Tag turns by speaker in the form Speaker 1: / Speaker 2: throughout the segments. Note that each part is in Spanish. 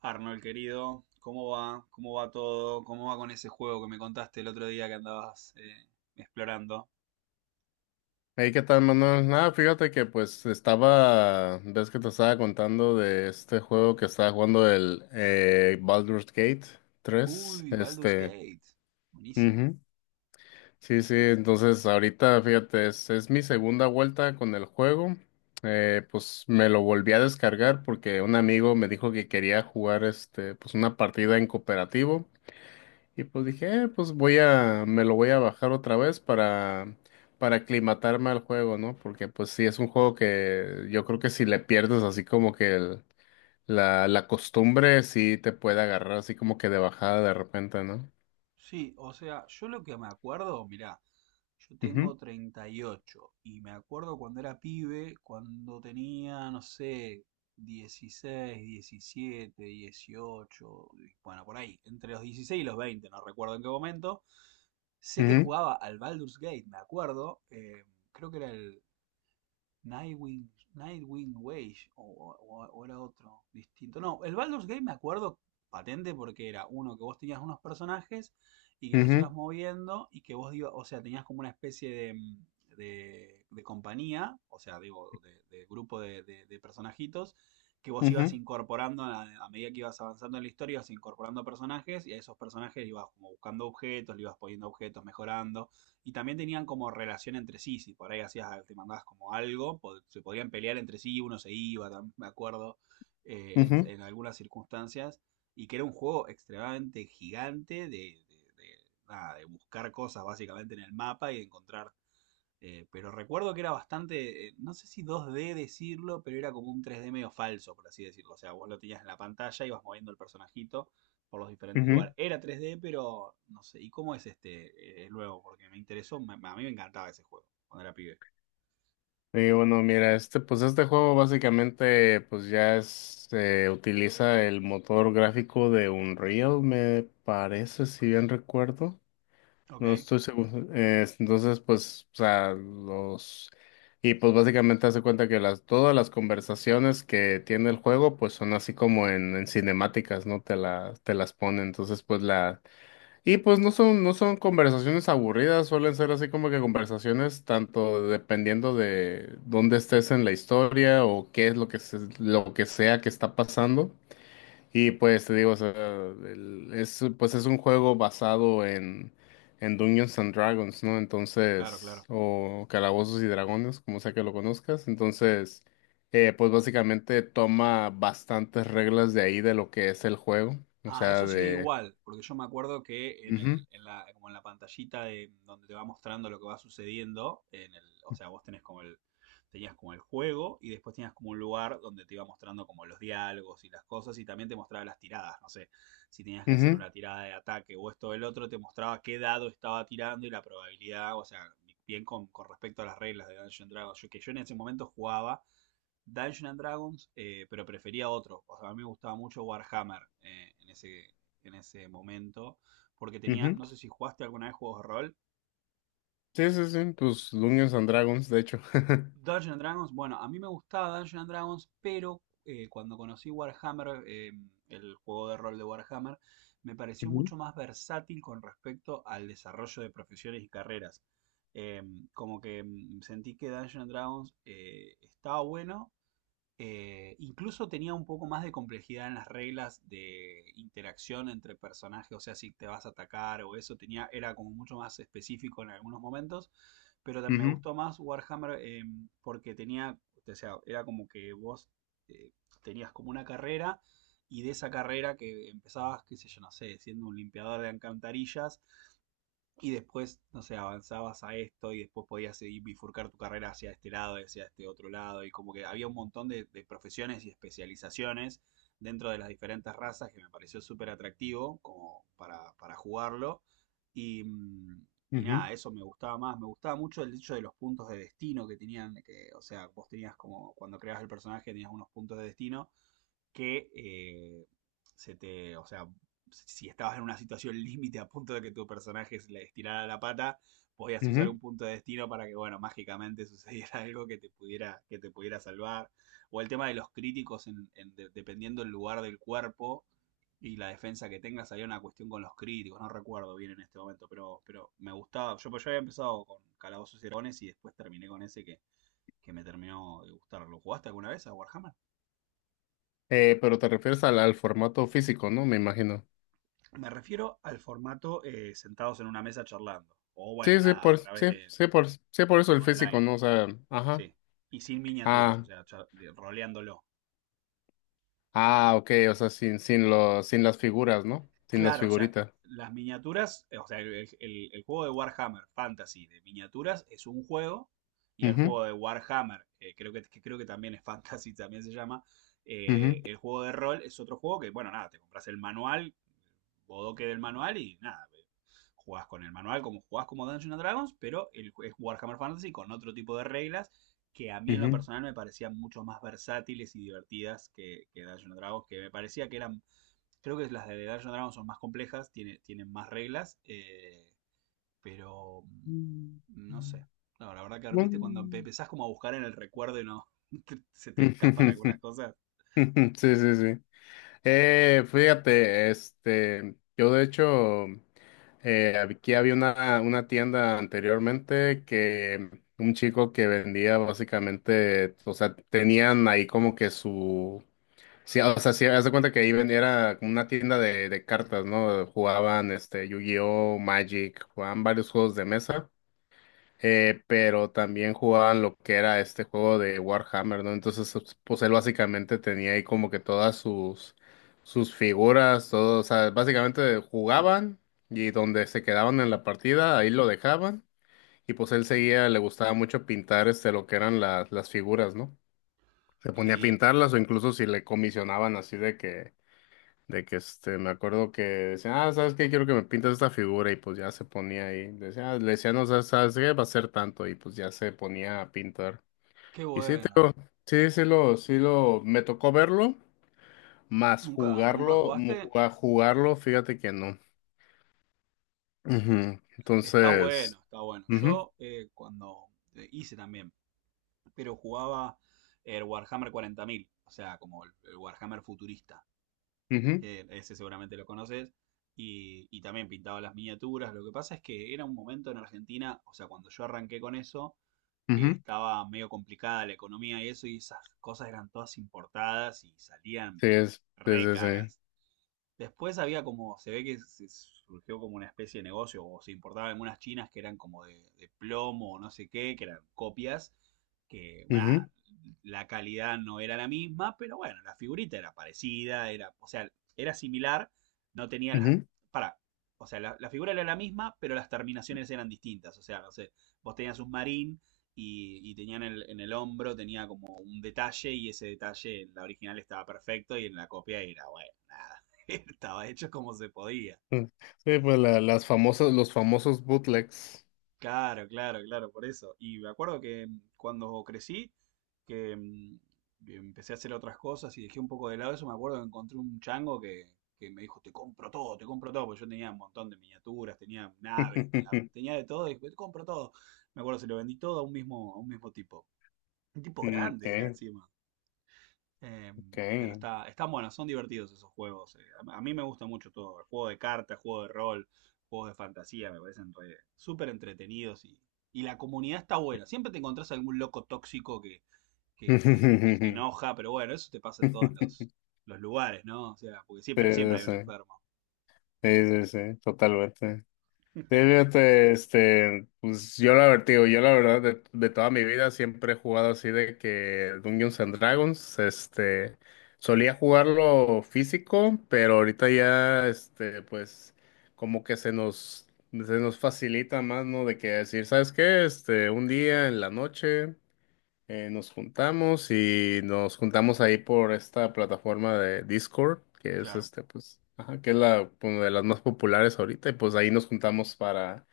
Speaker 1: Arnold, querido, ¿cómo va? ¿Cómo va todo? ¿Cómo va con ese juego que me contaste el otro día que andabas explorando?
Speaker 2: Hey, ¿qué tal, Manuel? Nada, fíjate que pues estaba, ves que te estaba contando de este juego que estaba jugando el Baldur's Gate tres,
Speaker 1: Uy, Baldur's Gate. Buenísimo.
Speaker 2: ujú. Sí, sí, entonces ahorita, fíjate, es mi segunda vuelta con el juego, pues me lo volví a descargar porque un amigo me dijo que quería jugar, pues una partida en cooperativo, y pues dije, pues voy a, me lo voy a bajar otra vez para aclimatarme al juego, ¿no? Porque pues sí, es un juego que yo creo que si le pierdes así como que la costumbre, sí te puede agarrar así como que de bajada de repente, ¿no?
Speaker 1: Sí, o sea, yo lo que me acuerdo, mirá, yo
Speaker 2: Ujú,
Speaker 1: tengo 38 y me acuerdo cuando era pibe, cuando tenía, no sé, 16, 17, 18, bueno, por ahí, entre los 16 y los 20, no recuerdo en qué momento. Sé que
Speaker 2: ujú,
Speaker 1: jugaba al Baldur's Gate, me acuerdo, creo que era el Nightwing, Nightwing Wage o, o era otro distinto. No, el Baldur's Gate me acuerdo patente porque era uno que vos tenías unos personajes y que los ibas
Speaker 2: ujú,
Speaker 1: moviendo y que vos ibas, o sea, tenías como una especie de, de compañía, o sea, digo, de grupo de, de personajitos que vos ibas
Speaker 2: ujú,
Speaker 1: incorporando a medida que ibas avanzando en la historia, ibas incorporando personajes y a esos personajes ibas como buscando objetos, le ibas poniendo objetos, mejorando, y también tenían como relación entre sí. Si por ahí hacías, te mandabas como algo, se podían pelear entre sí, uno se iba, me acuerdo,
Speaker 2: ujú,
Speaker 1: en algunas circunstancias, y que era un juego extremadamente gigante de, nada, de buscar cosas básicamente en el mapa y de encontrar. Pero recuerdo que era bastante, no sé si 2D decirlo, pero era como un 3D medio falso, por así decirlo. O sea, vos lo tenías en la pantalla, ibas moviendo el personajito por los diferentes
Speaker 2: ujú.
Speaker 1: lugares. Era 3D, pero no sé. ¿Y cómo es este el nuevo? Porque me interesó, a mí me encantaba ese juego cuando era pibe.
Speaker 2: Y bueno, mira, pues este juego básicamente pues ya utiliza el motor gráfico de Unreal, me parece, si bien recuerdo.
Speaker 1: Ok,
Speaker 2: No estoy seguro. Entonces, pues, o sea, los. Y pues básicamente hace cuenta que todas las conversaciones que tiene el juego, pues son así como en cinemáticas, ¿no? Te las pone. Entonces, pues la. Y pues no son conversaciones aburridas, suelen ser así como que conversaciones tanto dependiendo de dónde estés en la historia o qué es lo que sea que está pasando. Y pues te digo, o sea, pues es un juego basado en Dungeons and Dragons, ¿no?
Speaker 1: claro,
Speaker 2: Entonces,
Speaker 1: claro.
Speaker 2: o Calabozos y Dragones, como sea que lo conozcas. Entonces, pues básicamente toma bastantes reglas de ahí de lo que es el juego. O
Speaker 1: Ah,
Speaker 2: sea,
Speaker 1: eso sigue
Speaker 2: de.
Speaker 1: igual, porque yo me acuerdo que en el,
Speaker 2: Ujú,
Speaker 1: en la, como en la pantallita de donde te va mostrando lo que va sucediendo, en el, o sea, vos tenés como el, tenías como el juego y después tenías como un lugar donde te iba mostrando como los diálogos y las cosas, y también te mostraba las tiradas, no sé, si tenías que hacer
Speaker 2: ujú,
Speaker 1: una tirada de ataque o esto o el otro, te mostraba qué dado estaba tirando y la probabilidad, o sea, bien con respecto a las reglas de Dungeons and Dragons, yo, que yo en ese momento jugaba Dungeons and Dragons, pero prefería otro. O sea, a mí me gustaba mucho Warhammer en ese momento, porque tenía,
Speaker 2: ujú.
Speaker 1: no sé si jugaste alguna vez juegos de rol.
Speaker 2: Sí, sí, sí, pues Dungeons and Dragons, de hecho.
Speaker 1: Dungeons and Dragons, bueno, a mí me gustaba Dungeons and Dragons, pero cuando conocí Warhammer, el juego de rol de Warhammer, me pareció
Speaker 2: Ujú,
Speaker 1: mucho más versátil con respecto al desarrollo de profesiones y carreras. Eh, como que sentí que Dungeons and Dragons estaba bueno. Incluso tenía un poco más de complejidad en las reglas de interacción entre personajes, o sea, si te vas a atacar o eso, tenía, era como mucho más específico en algunos momentos, pero me
Speaker 2: ujú,
Speaker 1: gustó más Warhammer, porque tenía, o sea, era como que vos eh, tenías como una carrera y de esa carrera que empezabas, qué sé yo, no sé, siendo un limpiador de alcantarillas y después, no sé, avanzabas a esto y después podías seguir bifurcar tu carrera hacia este lado y hacia este otro lado. Y como que había un montón de profesiones y especializaciones dentro de las diferentes razas que me pareció súper atractivo como para jugarlo. Y, y
Speaker 2: ujú,
Speaker 1: nada, eso me gustaba más. Me gustaba mucho el hecho de los puntos de destino que tenían, que, o sea, vos tenías como cuando creabas el personaje tenías unos puntos de destino que se te, o sea, si estabas en una situación límite a punto de que tu personaje se le estirara la pata, podías usar
Speaker 2: ujú.
Speaker 1: un punto de destino para que, bueno, mágicamente sucediera algo que te pudiera salvar. O el tema de los críticos, en, de, dependiendo el lugar del cuerpo y la defensa que tengas, había una cuestión con los críticos, no recuerdo bien en este momento, pero me gustaba. Yo, pues, yo había empezado con Calabozos y Dragones y después terminé con ese que me terminó de gustar. ¿Lo jugaste alguna vez a Warhammer?
Speaker 2: Pero te refieres al, formato físico, ¿no? Me imagino.
Speaker 1: Me refiero al formato sentados en una mesa charlando. O
Speaker 2: Sí,
Speaker 1: bueno,
Speaker 2: sí,
Speaker 1: nada, a través de
Speaker 2: por eso el físico,
Speaker 1: online.
Speaker 2: ¿no? O sea, ajá.
Speaker 1: Sí. Y sin miniaturas, o
Speaker 2: Ah,
Speaker 1: sea, roleándolo.
Speaker 2: ah, ok, o sea, sin las figuras, ¿no? Sin las
Speaker 1: Claro, o sea,
Speaker 2: figuritas.
Speaker 1: las miniaturas, o sea, el, el juego de Warhammer Fantasy de miniaturas es un juego, y el
Speaker 2: Ujú,
Speaker 1: juego de Warhammer, creo que creo que también es Fantasy, también se llama,
Speaker 2: ujú,
Speaker 1: el juego de rol es otro juego que, bueno, nada, te compras el manual, bodoque del manual y nada, jugás con el manual como jugás como Dungeons and Dragons, pero el, es Warhammer Fantasy con otro tipo de reglas que a mí en lo
Speaker 2: ujú.
Speaker 1: personal me parecían mucho más versátiles y divertidas que Dungeons and Dragons, que me parecía que eran. Creo que las de Dungeons and Dragons son más complejas, tiene, tienen más reglas, pero
Speaker 2: Mm.
Speaker 1: no sé. No, la verdad que ahora, viste, cuando
Speaker 2: Mm.
Speaker 1: empezás como a buscar en el recuerdo y no se te escapan algunas cosas.
Speaker 2: Sí, sí, sí. Fíjate, yo de hecho, aquí había una tienda anteriormente que un chico que vendía básicamente, o sea, tenían ahí como que su. Sí, o sea, sí, haz de cuenta que ahí vendía era como una tienda de cartas, ¿no? Jugaban Yu-Gi-Oh, Magic, jugaban varios juegos de mesa, pero también jugaban lo que era este juego de Warhammer, ¿no? Entonces, pues, él básicamente tenía ahí como que todas sus figuras, todo, o sea, básicamente jugaban y donde se quedaban en la partida, ahí lo dejaban y pues él seguía, le gustaba mucho pintar lo que eran las figuras, ¿no? Se ponía a
Speaker 1: Sí,
Speaker 2: pintarlas o incluso si le comisionaban así de que me acuerdo que decía, ah, ¿sabes qué? Quiero que me pintes esta figura y pues ya se ponía ahí. Le decía, no, sabes qué? Va a ser tanto y pues ya se ponía a pintar.
Speaker 1: qué
Speaker 2: Y sí,
Speaker 1: bueno.
Speaker 2: sí lo, me tocó verlo, más
Speaker 1: ¿Nunca, nunca
Speaker 2: jugarlo,
Speaker 1: jugaste?
Speaker 2: jugarlo, fíjate que no. Ujú.
Speaker 1: Está
Speaker 2: Entonces,
Speaker 1: bueno, está bueno.
Speaker 2: ujú,
Speaker 1: Yo cuando hice también, pero jugaba el Warhammer 40.000, o sea, como el Warhammer futurista, que ese seguramente lo conoces, y también pintaba las miniaturas. Lo que pasa es que era un momento en Argentina, o sea, cuando yo arranqué con eso,
Speaker 2: ujú,
Speaker 1: que
Speaker 2: ujú.
Speaker 1: estaba medio complicada la economía y eso, y esas cosas eran todas importadas y salían
Speaker 2: Sí, sí,
Speaker 1: re
Speaker 2: sí, sí.
Speaker 1: caras. Después había como, se ve que se surgió como una especie de negocio, o se importaban algunas chinas que eran como de plomo o no sé qué, que eran copias, que, bueno, nada, la calidad no era la misma, pero bueno, la figurita era parecida, era, o sea, era similar, no tenía
Speaker 2: Ujú,
Speaker 1: las,
Speaker 2: ujú.
Speaker 1: para, o sea, la figura era la misma, pero las terminaciones eran distintas, o sea, no sé, vos tenías un marín y tenían el, en el hombro, tenía como un detalle y ese detalle en la original estaba perfecto y en la copia era, bueno, nada. Estaba hecho como se podía.
Speaker 2: Sí, sí, pues los famosos bootlegs.
Speaker 1: Claro, claro, claro, por eso. Y me acuerdo que cuando crecí, que empecé a hacer otras cosas y dejé un poco de lado eso, me acuerdo que encontré un chango que me dijo, te compro todo, porque yo tenía un montón de miniaturas, tenía naves, tenía, tenía de todo, y dijo, te compro todo. Me acuerdo, se lo vendí todo a un mismo tipo. Un tipo
Speaker 2: Mm,
Speaker 1: grande era
Speaker 2: okay,
Speaker 1: encima. Eh, pero
Speaker 2: okay.
Speaker 1: está, están buenos, son divertidos esos juegos. A mí me gusta mucho todo. El juego de cartas, juego de rol, juegos de fantasía, me parecen súper entretenidos y la comunidad está buena. Siempre te encontrás algún loco tóxico que, que se
Speaker 2: Sí,
Speaker 1: enoja, pero bueno, eso te pasa en todos los lugares, ¿no? O sea, porque
Speaker 2: sí,
Speaker 1: siempre, pero siempre hay
Speaker 2: sí,
Speaker 1: un enfermo.
Speaker 2: sí, sí, sí, totalmente. Sí, fíjate, pues yo la verdad de toda mi vida siempre he jugado así de que Dungeons and Dragons, solía jugarlo físico, pero ahorita ya, pues como que se nos facilita más, ¿no? De que decir, ¿sabes qué? Un día en la noche. Nos juntamos ahí por esta plataforma de Discord, que es
Speaker 1: Claro.
Speaker 2: pues, ajá, que es una de las más populares ahorita, y pues ahí nos juntamos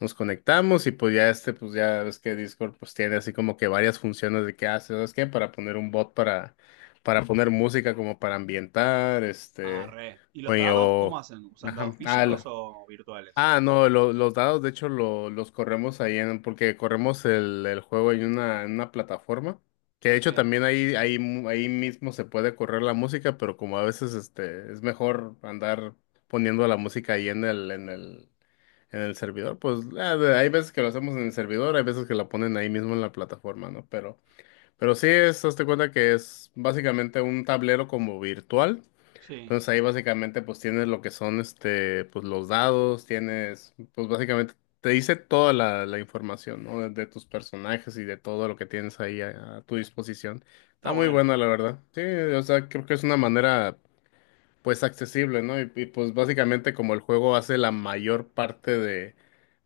Speaker 2: nos conectamos y pues ya pues ya ves que Discord pues tiene así como que varias funciones de qué hace, ¿sabes qué? Para poner un bot para poner música como para ambientar,
Speaker 1: Ah, re. ¿Y los
Speaker 2: oye,
Speaker 1: dados cómo hacen? ¿Usan
Speaker 2: ajá,
Speaker 1: dados
Speaker 2: ah,
Speaker 1: físicos o virtuales?
Speaker 2: Ah, no, los dados de hecho los corremos ahí porque corremos el juego en en una plataforma, que de hecho
Speaker 1: Sí,
Speaker 2: también ahí mismo se puede correr la música, pero como a veces es mejor andar poniendo la música ahí en el servidor, pues hay veces que lo hacemos en el servidor, hay veces que la ponen ahí mismo en la plataforma, ¿no? Pero sí hazte cuenta que es básicamente un tablero como virtual.
Speaker 1: sí.
Speaker 2: Entonces ahí básicamente pues tienes lo que son pues los dados, tienes pues básicamente te dice toda la información, ¿no? De tus personajes y de todo lo que tienes ahí a tu disposición.
Speaker 1: Está
Speaker 2: Está muy
Speaker 1: bueno.
Speaker 2: bueno, la verdad. Sí, o sea, creo que es una manera pues accesible, ¿no? Y, pues básicamente como el juego hace la mayor parte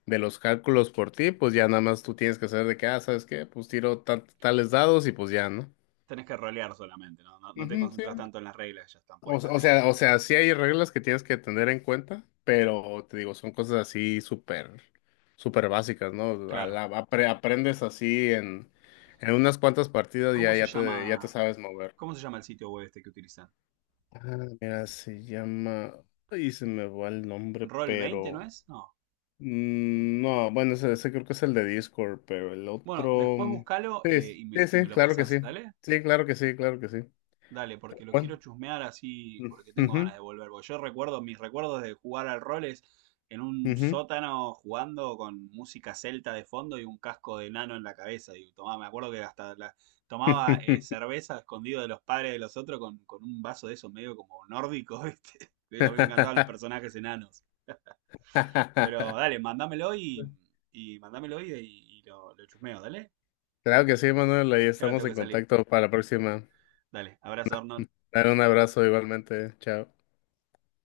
Speaker 2: de los cálculos por ti, pues ya nada más tú tienes que saber de qué, ah, ¿sabes qué? Pues tiro tales dados y pues ya, ¿no?
Speaker 1: Tenés que rolear solamente, ¿no? No, no te
Speaker 2: Ujú, sí.
Speaker 1: concentras tanto en las reglas, ya están puestas ahí.
Speaker 2: O sea, sí hay reglas que tienes que tener en cuenta, pero te digo, son cosas así súper, súper básicas, ¿no?
Speaker 1: Claro.
Speaker 2: Aprendes así en unas cuantas partidas
Speaker 1: ¿Cómo se
Speaker 2: ya te
Speaker 1: llama,
Speaker 2: sabes mover.
Speaker 1: cómo se llama el sitio web este que utilizan?
Speaker 2: Ah, mira, se llama. Ay, se me va el nombre,
Speaker 1: ¿Roll 20, no
Speaker 2: pero.
Speaker 1: es? No.
Speaker 2: No, bueno, ese creo que es el de Discord, pero el
Speaker 1: Bueno,
Speaker 2: otro.
Speaker 1: después buscalo
Speaker 2: Sí, sí, sí,
Speaker 1: y
Speaker 2: sí,
Speaker 1: me lo
Speaker 2: claro que
Speaker 1: pasás,
Speaker 2: sí.
Speaker 1: ¿dale?
Speaker 2: Sí, claro que sí, claro que sí.
Speaker 1: Dale, porque lo quiero
Speaker 2: Bueno.
Speaker 1: chusmear así, porque tengo ganas
Speaker 2: Ujú,
Speaker 1: de volver. Porque yo recuerdo, mis recuerdos de jugar al rol es en un
Speaker 2: ujú.
Speaker 1: sótano jugando con música celta de fondo y un casco de nano en la cabeza. Y tomaba, me acuerdo que hasta tomaba cerveza escondido de los padres de los otros con un vaso de esos medio como nórdico, ¿viste? A mí me encantaban los personajes enanos. Pero dale, mándamelo y lo chusmeo, dale.
Speaker 2: Claro que sí, Manuel, ahí
Speaker 1: Que ahora
Speaker 2: estamos
Speaker 1: tengo
Speaker 2: en
Speaker 1: que salir.
Speaker 2: contacto para la próxima.
Speaker 1: Dale, abrazo, Arnold.
Speaker 2: Dale un abrazo igualmente, chao.